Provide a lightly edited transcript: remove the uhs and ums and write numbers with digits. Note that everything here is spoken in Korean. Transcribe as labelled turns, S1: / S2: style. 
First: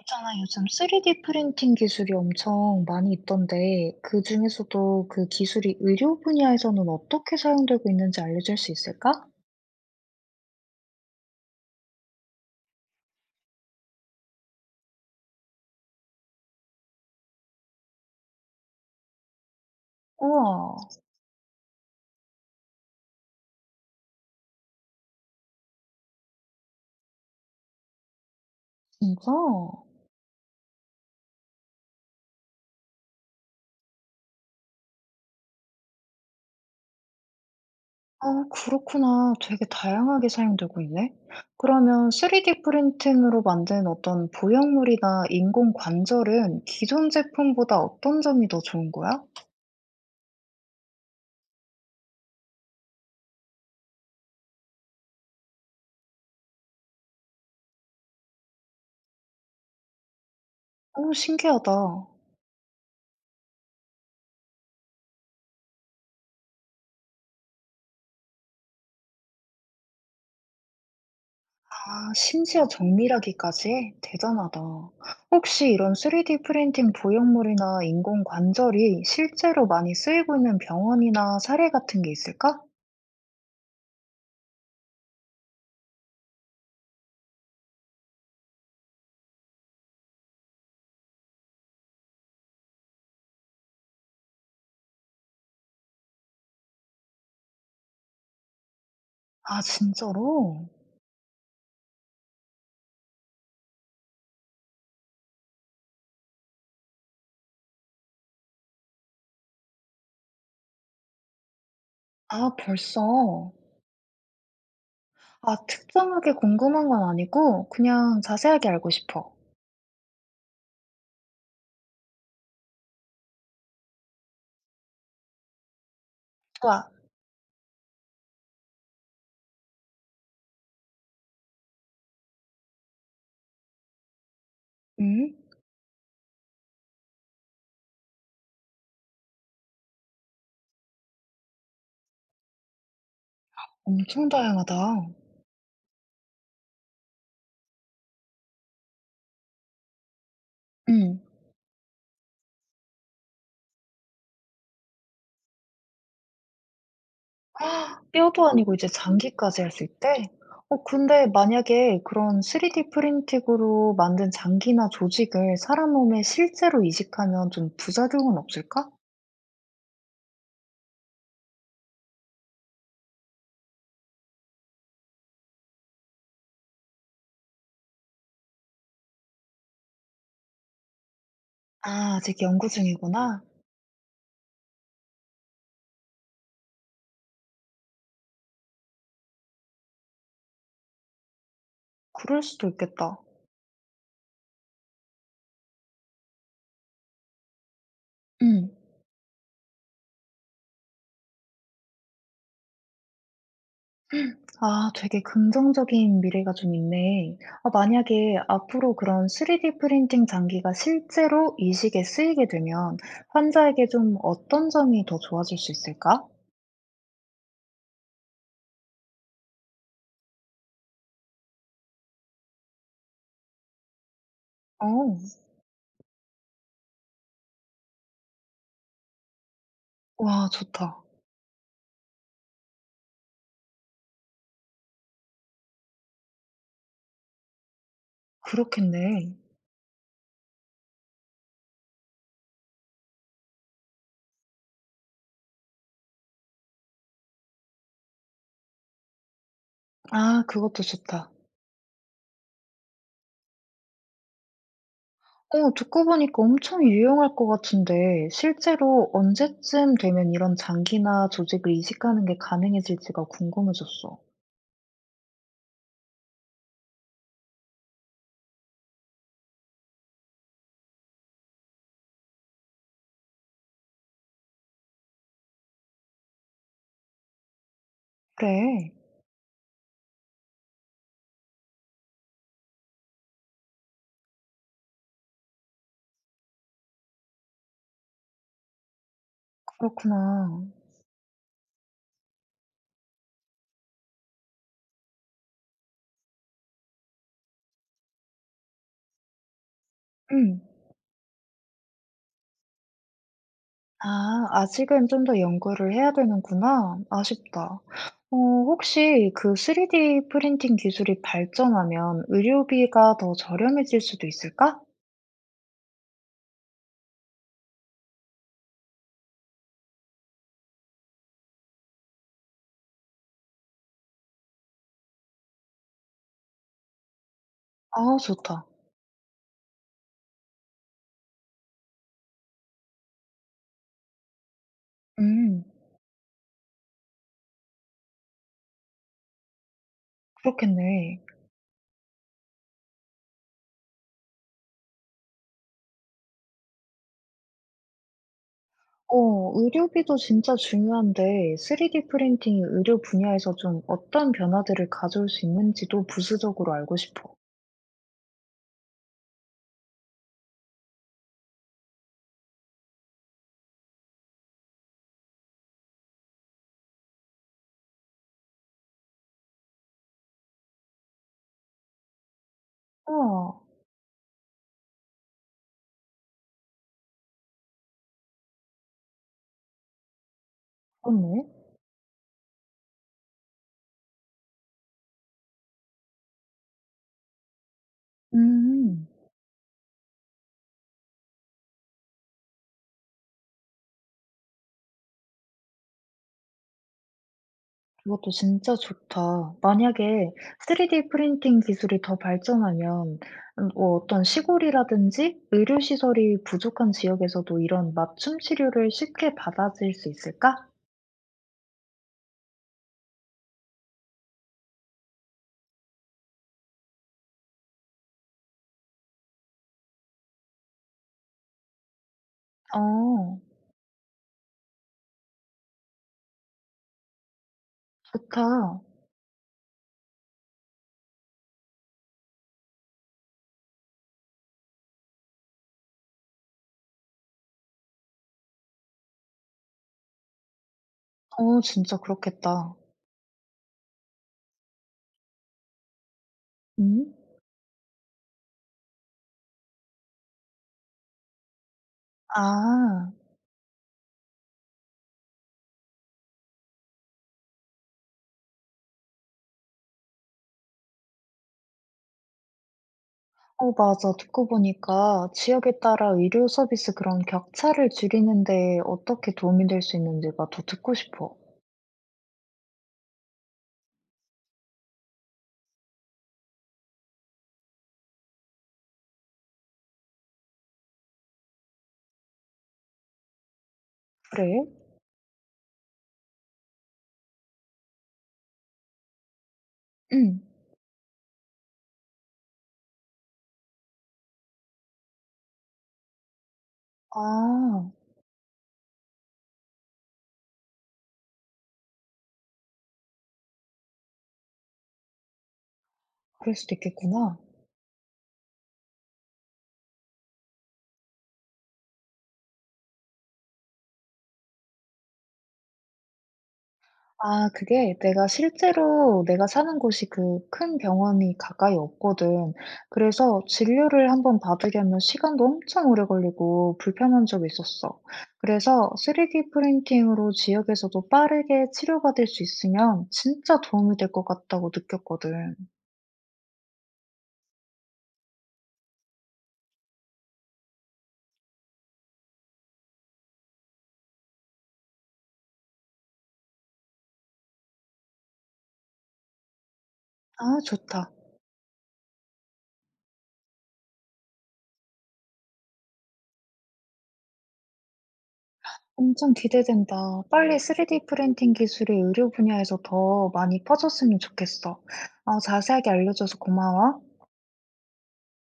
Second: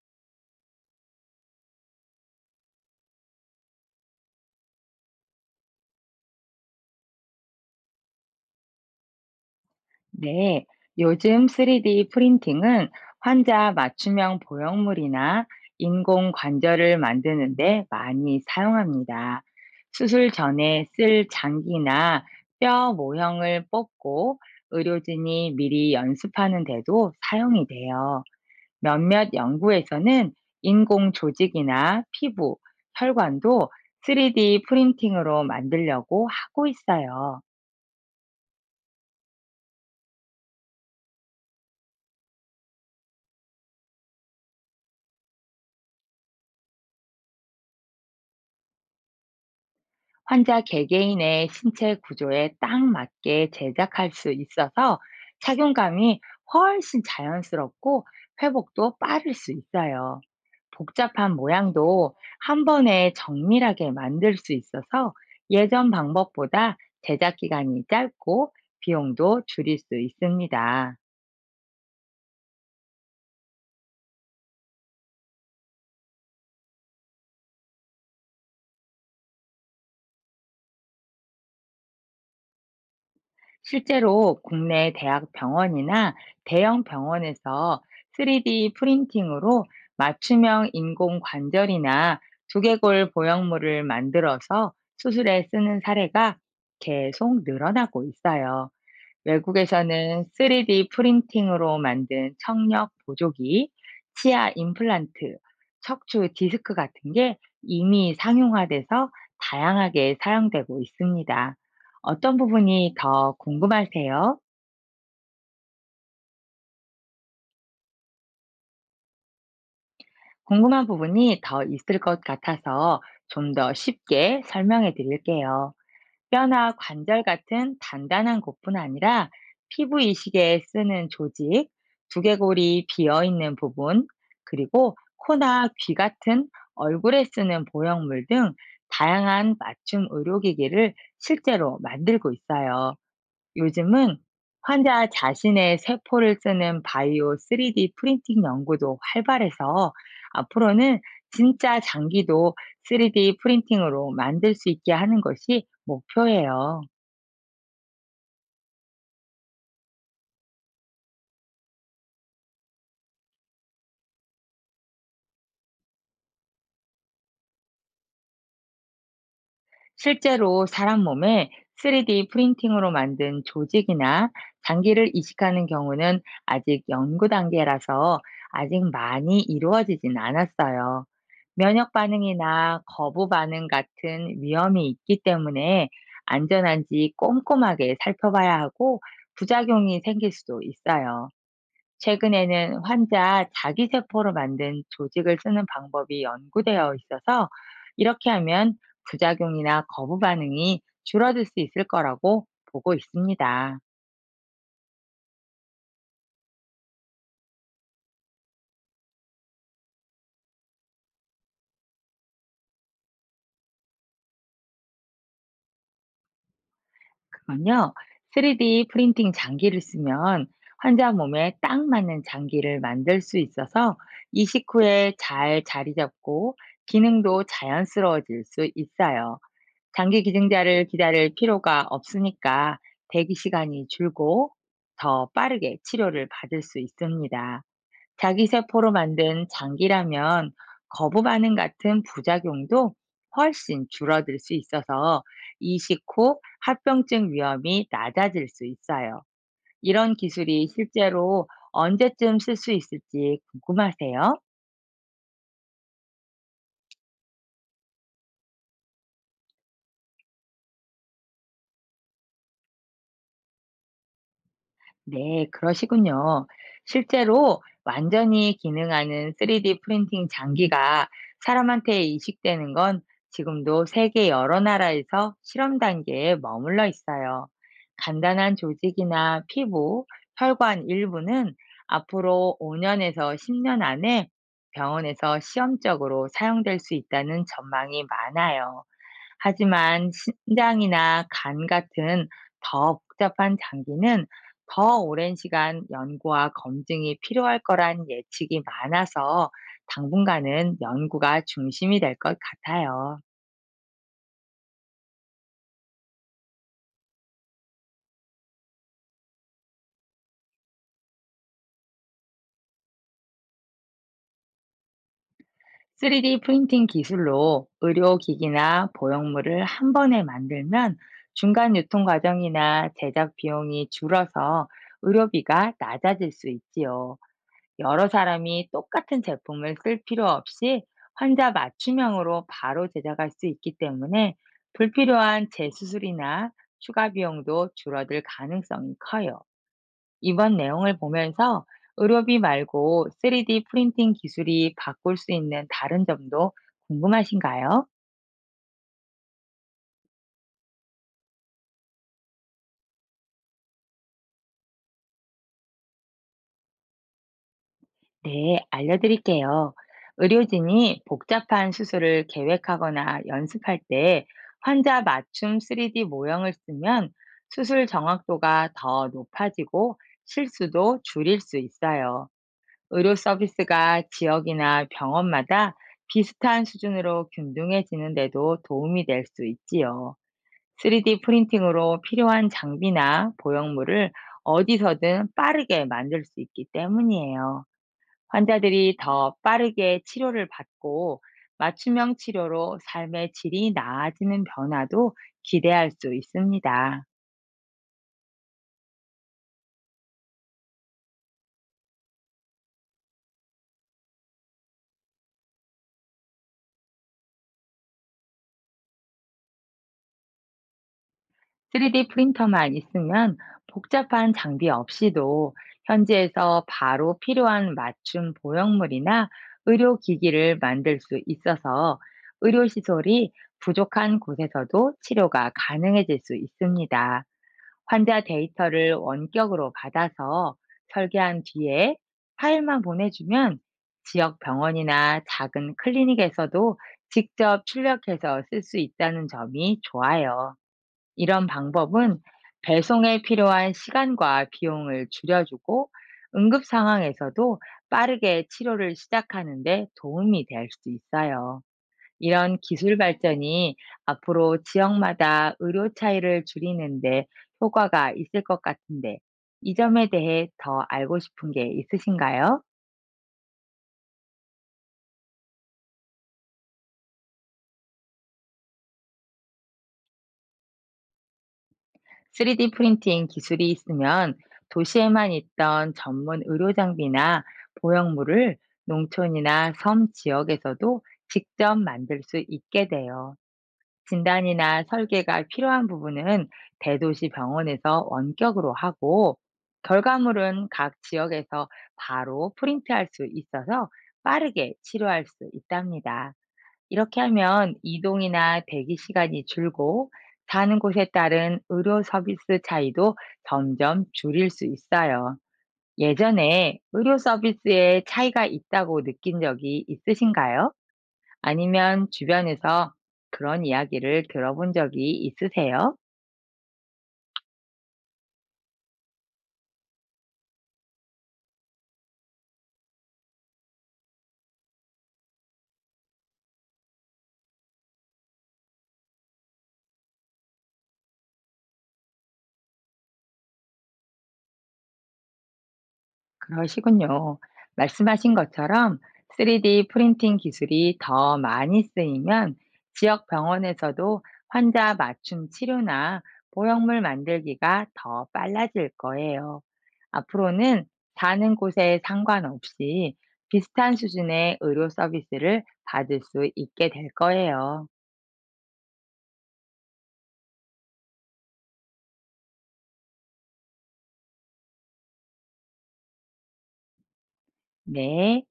S1: 있잖아, 요즘 3D 프린팅 기술이 엄청 많이 있던데, 그 중에서도 그 기술이 의료 분야에서는 어떻게 사용되고 있는지 알려줄 수 있을까?
S2: 네, 요즘 3D 프린팅은 환자 맞춤형 보형물이나 인공 관절을 만드는데 많이 사용합니다. 수술
S1: 우와,
S2: 전에 쓸 장기나 뼈 모형을 뽑고 의료진이 미리 연습하는 데도 사용이 돼요.
S1: 진짜?
S2: 몇몇 연구에서는 인공 조직이나 피부, 혈관도 3D 프린팅으로 만들려고 하고 있어요.
S1: 아, 그렇구나. 되게 다양하게 사용되고 있네. 그러면 3D 프린팅으로 만든 어떤 보형물이나 인공 관절은 기존 제품보다 어떤 점이 더 좋은 거야?
S2: 환자 개개인의 신체 구조에 딱 맞게 제작할 수 있어서 착용감이 훨씬 자연스럽고 회복도 빠를 수 있어요.
S1: 오,
S2: 복잡한
S1: 신기하다.
S2: 모양도 한 번에 정밀하게 만들 수 있어서 예전 방법보다 제작 기간이 짧고 비용도 줄일 수 있습니다.
S1: 아, 심지어 정밀하기까지 해? 대단하다. 혹시 이런 3D 프린팅 보형물이나 인공 관절이 실제로 많이 쓰이고 있는 병원이나 사례 같은 게 있을까?
S2: 실제로 국내 대학 병원이나 대형 병원에서 3D 프린팅으로 맞춤형 인공 관절이나 두개골 보형물을 만들어서 수술에 쓰는 사례가 계속 늘어나고 있어요.
S1: 아,
S2: 외국에서는
S1: 진짜로?
S2: 3D 프린팅으로 만든 청력 보조기, 치아 임플란트, 척추 디스크 같은 게 이미 상용화돼서 다양하게 사용되고 있습니다. 어떤
S1: 아,
S2: 부분이
S1: 벌써.
S2: 더 궁금하세요?
S1: 아, 특정하게 궁금한 건 아니고 그냥 자세하게 알고 싶어.
S2: 궁금한 부분이 더 있을 것 같아서 좀 더 쉽게 설명해 드릴게요. 뼈나
S1: 좋아.
S2: 관절 같은 단단한 곳뿐 아니라 피부 이식에 쓰는 조직, 두개골이 비어 있는 부분, 그리고
S1: 음?
S2: 코나 귀 같은 얼굴에 쓰는 보형물 등 다양한 맞춤 의료기기를 실제로 만들고 있어요. 요즘은
S1: 엄청
S2: 환자
S1: 다양하다.
S2: 자신의 세포를 쓰는 바이오 3D 프린팅 연구도 활발해서 앞으로는
S1: 음.
S2: 진짜 장기도 3D 프린팅으로 만들 수 있게 하는 것이 목표예요.
S1: 뼈도 아니고 이제 장기까지 했을 때? 어 근데 만약에 그런 3D 프린팅으로 만든 장기나 조직을 사람 몸에 실제로 이식하면 좀 부작용은 없을까?
S2: 실제로 사람 몸에 3D 프린팅으로 만든 조직이나 장기를 이식하는 경우는 아직 연구 단계라서 아직 많이 이루어지진 않았어요. 면역
S1: 아, 아직 연구
S2: 반응이나 거부
S1: 중이구나.
S2: 반응 같은 위험이 있기 때문에 안전한지 꼼꼼하게 살펴봐야 하고, 부작용이 생길 수도 있어요.
S1: 그럴 수도
S2: 최근에는
S1: 있겠다.
S2: 환자 자기세포로 만든 조직을 쓰는 방법이 연구되어 있어서, 이렇게
S1: 음.
S2: 하면 부작용이나 거부 반응이 줄어들 수 있을 거라고 보고 있습니다.
S1: 아, 되게 긍정적인 미래가 좀 있네. 아, 만약에 앞으로 그런 3D 프린팅 장기가 실제로 이식에 쓰이게 되면 환자에게 좀 어떤 점이 더 좋아질 수 있을까?
S2: 그건요, 3D 프린팅 장기를 쓰면 환자 몸에 딱 맞는 장기를 만들 수 있어서 이식 후에
S1: 어,
S2: 잘 자리 잡고 기능도 자연스러워질 수 있어요. 장기
S1: 와,
S2: 기증자를
S1: 좋다.
S2: 기다릴 필요가 없으니까 대기 시간이 줄고, 더 빠르게 치료를 받을 수 있습니다. 자기세포로
S1: 그렇겠네.
S2: 만든 장기라면 거부 반응 같은 부작용도 훨씬 줄어들 수 있어서 이식 후 합병증 위험이 낮아질 수 있어요. 이런
S1: 아
S2: 기술이
S1: 그것도 좋다.
S2: 실제로 언제쯤 쓸 수 있을지 궁금하세요?
S1: 어 듣고 보니까 엄청 유용할 것 같은데 실제로 언제쯤 되면 이런 장기나 조직을 이식하는 게 가능해질지가 궁금해졌어.
S2: 네, 그러시군요. 실제로 완전히 기능하는 3D 프린팅 장기가 사람한테 이식되는 건 지금도 세계 여러 나라에서 실험 단계에 머물러 있어요. 간단한
S1: 그래.
S2: 조직이나 피부, 혈관 일부는 앞으로 5년에서 10년 안에 병원에서 시험적으로 사용될 수 있다는 전망이 많아요. 하지만
S1: 그렇구나.
S2: 신장이나 간 같은 더 복잡한 장기는 더 오랜 시간 연구와 검증이 필요할 거란 예측이 많아서,
S1: 음.
S2: 당분간은 연구가 중심이 될 것 같아요.
S1: 아 아직은 좀 더 연구를 해야 되는구나. 아쉽다. 어 혹시 그 3D 프린팅 기술이 발전하면 의료비가 더 저렴해질 수도 있을까?
S2: 3D 프린팅 기술로 의료기기나 보형물을 한 번에 만들면 중간 유통 과정이나 제작 비용이 줄어서 의료비가 낮아질 수 있지요. 여러
S1: 아 좋다.
S2: 사람이 똑같은 제품을 쓸 필요 없이 환자 맞춤형으로 바로 제작할 수 있기 때문에, 불필요한
S1: 음.
S2: 재수술이나 추가 비용도 줄어들 가능성이 커요. 이번 내용을
S1: 그렇겠네.
S2: 보면서 의료비 말고 3D 프린팅 기술이 바꿀 수 있는 다른 점도 궁금하신가요?
S1: 어 의료비도 진짜 중요한데 3D 프린팅이 의료 분야에서 좀 어떤 변화들을 가져올 수 있는지도 부수적으로 알고 싶어.
S2: 네, 알려드릴게요. 의료진이 복잡한 수술을 계획하거나 연습할 때 환자 맞춤 3D 모형을 쓰면 수술 정확도가 더 높아지고 실수도 줄일 수 있어요. 의료
S1: 우와,
S2: 서비스가 지역이나 병원마다 비슷한 수준으로 균등해지는데도 도움이 될 수 있지요. 3D
S1: 그렇네.
S2: 프린팅으로 필요한 장비나 보형물을 어디서든 빠르게 만들 수 있기 때문이에요. 환자들이
S1: 음,
S2: 더 빠르게 치료를 받고 맞춤형 치료로 삶의 질이 나아지는 변화도 기대할 수 있습니다.
S1: 그것도 진짜 좋다. 만약에 3D 프린팅 기술이 더 발전하면 뭐 어떤 시골이라든지 의료 시설이 부족한 지역에서도 이런 맞춤 치료를 쉽게 받아들일 수 있을까?
S2: 3D 프린터만 있으면 복잡한 장비 없이도 현지에서 바로 필요한 맞춤 보형물이나 의료기기를 만들 수 있어서, 의료시설이
S1: 어,
S2: 부족한 곳에서도 치료가 가능해질 수 있습니다. 환자
S1: 좋다.
S2: 데이터를 원격으로 받아서 설계한 뒤에 파일만 보내주면 지역 병원이나 작은 클리닉에서도 직접 출력해서 쓸 수 있다는 점이 좋아요. 이런
S1: 어, 진짜
S2: 방법은
S1: 그렇겠다.
S2: 배송에 필요한 시간과 비용을 줄여주고 응급
S1: 음?
S2: 상황에서도 빠르게 치료를 시작하는 데 도움이 될 수 있어요. 이런 기술
S1: 아.
S2: 발전이 앞으로 지역마다 의료 차이를 줄이는데 효과가 있을 것 같은데, 이 점에 대해 더 알고 싶은 게 있으신가요?
S1: 어 맞아. 듣고 보니까 지역에 따라 의료 서비스 그런 격차를 줄이는 데 어떻게 도움이 될 수 있는지가 더 듣고 싶어.
S2: 3D 프린팅 기술이 있으면 도시에만 있던 전문 의료 장비나 보형물을 농촌이나 섬 지역에서도 직접 만들 수 있게 돼요.
S1: 그래?
S2: 진단이나 설계가 필요한 부분은 대도시 병원에서 원격으로 하고,
S1: 응.
S2: 결과물은 각 지역에서 바로 프린트할 수 있어서 빠르게 치료할 수 있답니다. 이렇게 하면
S1: 아
S2: 이동이나 대기 시간이 줄고, 사는 곳에 따른 의료 서비스 차이도 점점 줄일 수 있어요.
S1: 그럴 수도
S2: 예전에 의료
S1: 있겠구나.
S2: 서비스에 차이가 있다고 느낀 적이 있으신가요? 아니면 주변에서 그런 이야기를 들어본 적이 있으세요?
S1: 아 그게 내가 실제로 내가 사는 곳이 그 큰 병원이 가까이 없거든. 그래서 진료를 한번 받으려면 시간도 엄청 오래 걸리고 불편한 적이 있었어. 그래서 3D 프린팅으로 지역에서도 빠르게 치료받을 수 있으면 진짜 도움이 될 것 같다고 느꼈거든.
S2: 그러시군요. 말씀하신 것처럼 3D 프린팅 기술이 더 많이 쓰이면 지역 병원에서도 환자 맞춤 치료나 보형물 만들기가 더 빨라질 거예요.
S1: 아
S2: 앞으로는
S1: 좋다.
S2: 사는 곳에 상관없이 비슷한 수준의 의료 서비스를 받을 수 있게 될 거예요.
S1: 엄청 기대된다. 빨리 3D 프린팅 기술이 의료 분야에서 더 많이 퍼졌으면 좋겠어. 어 자세하게 알려줘서 고마워.
S2: 네.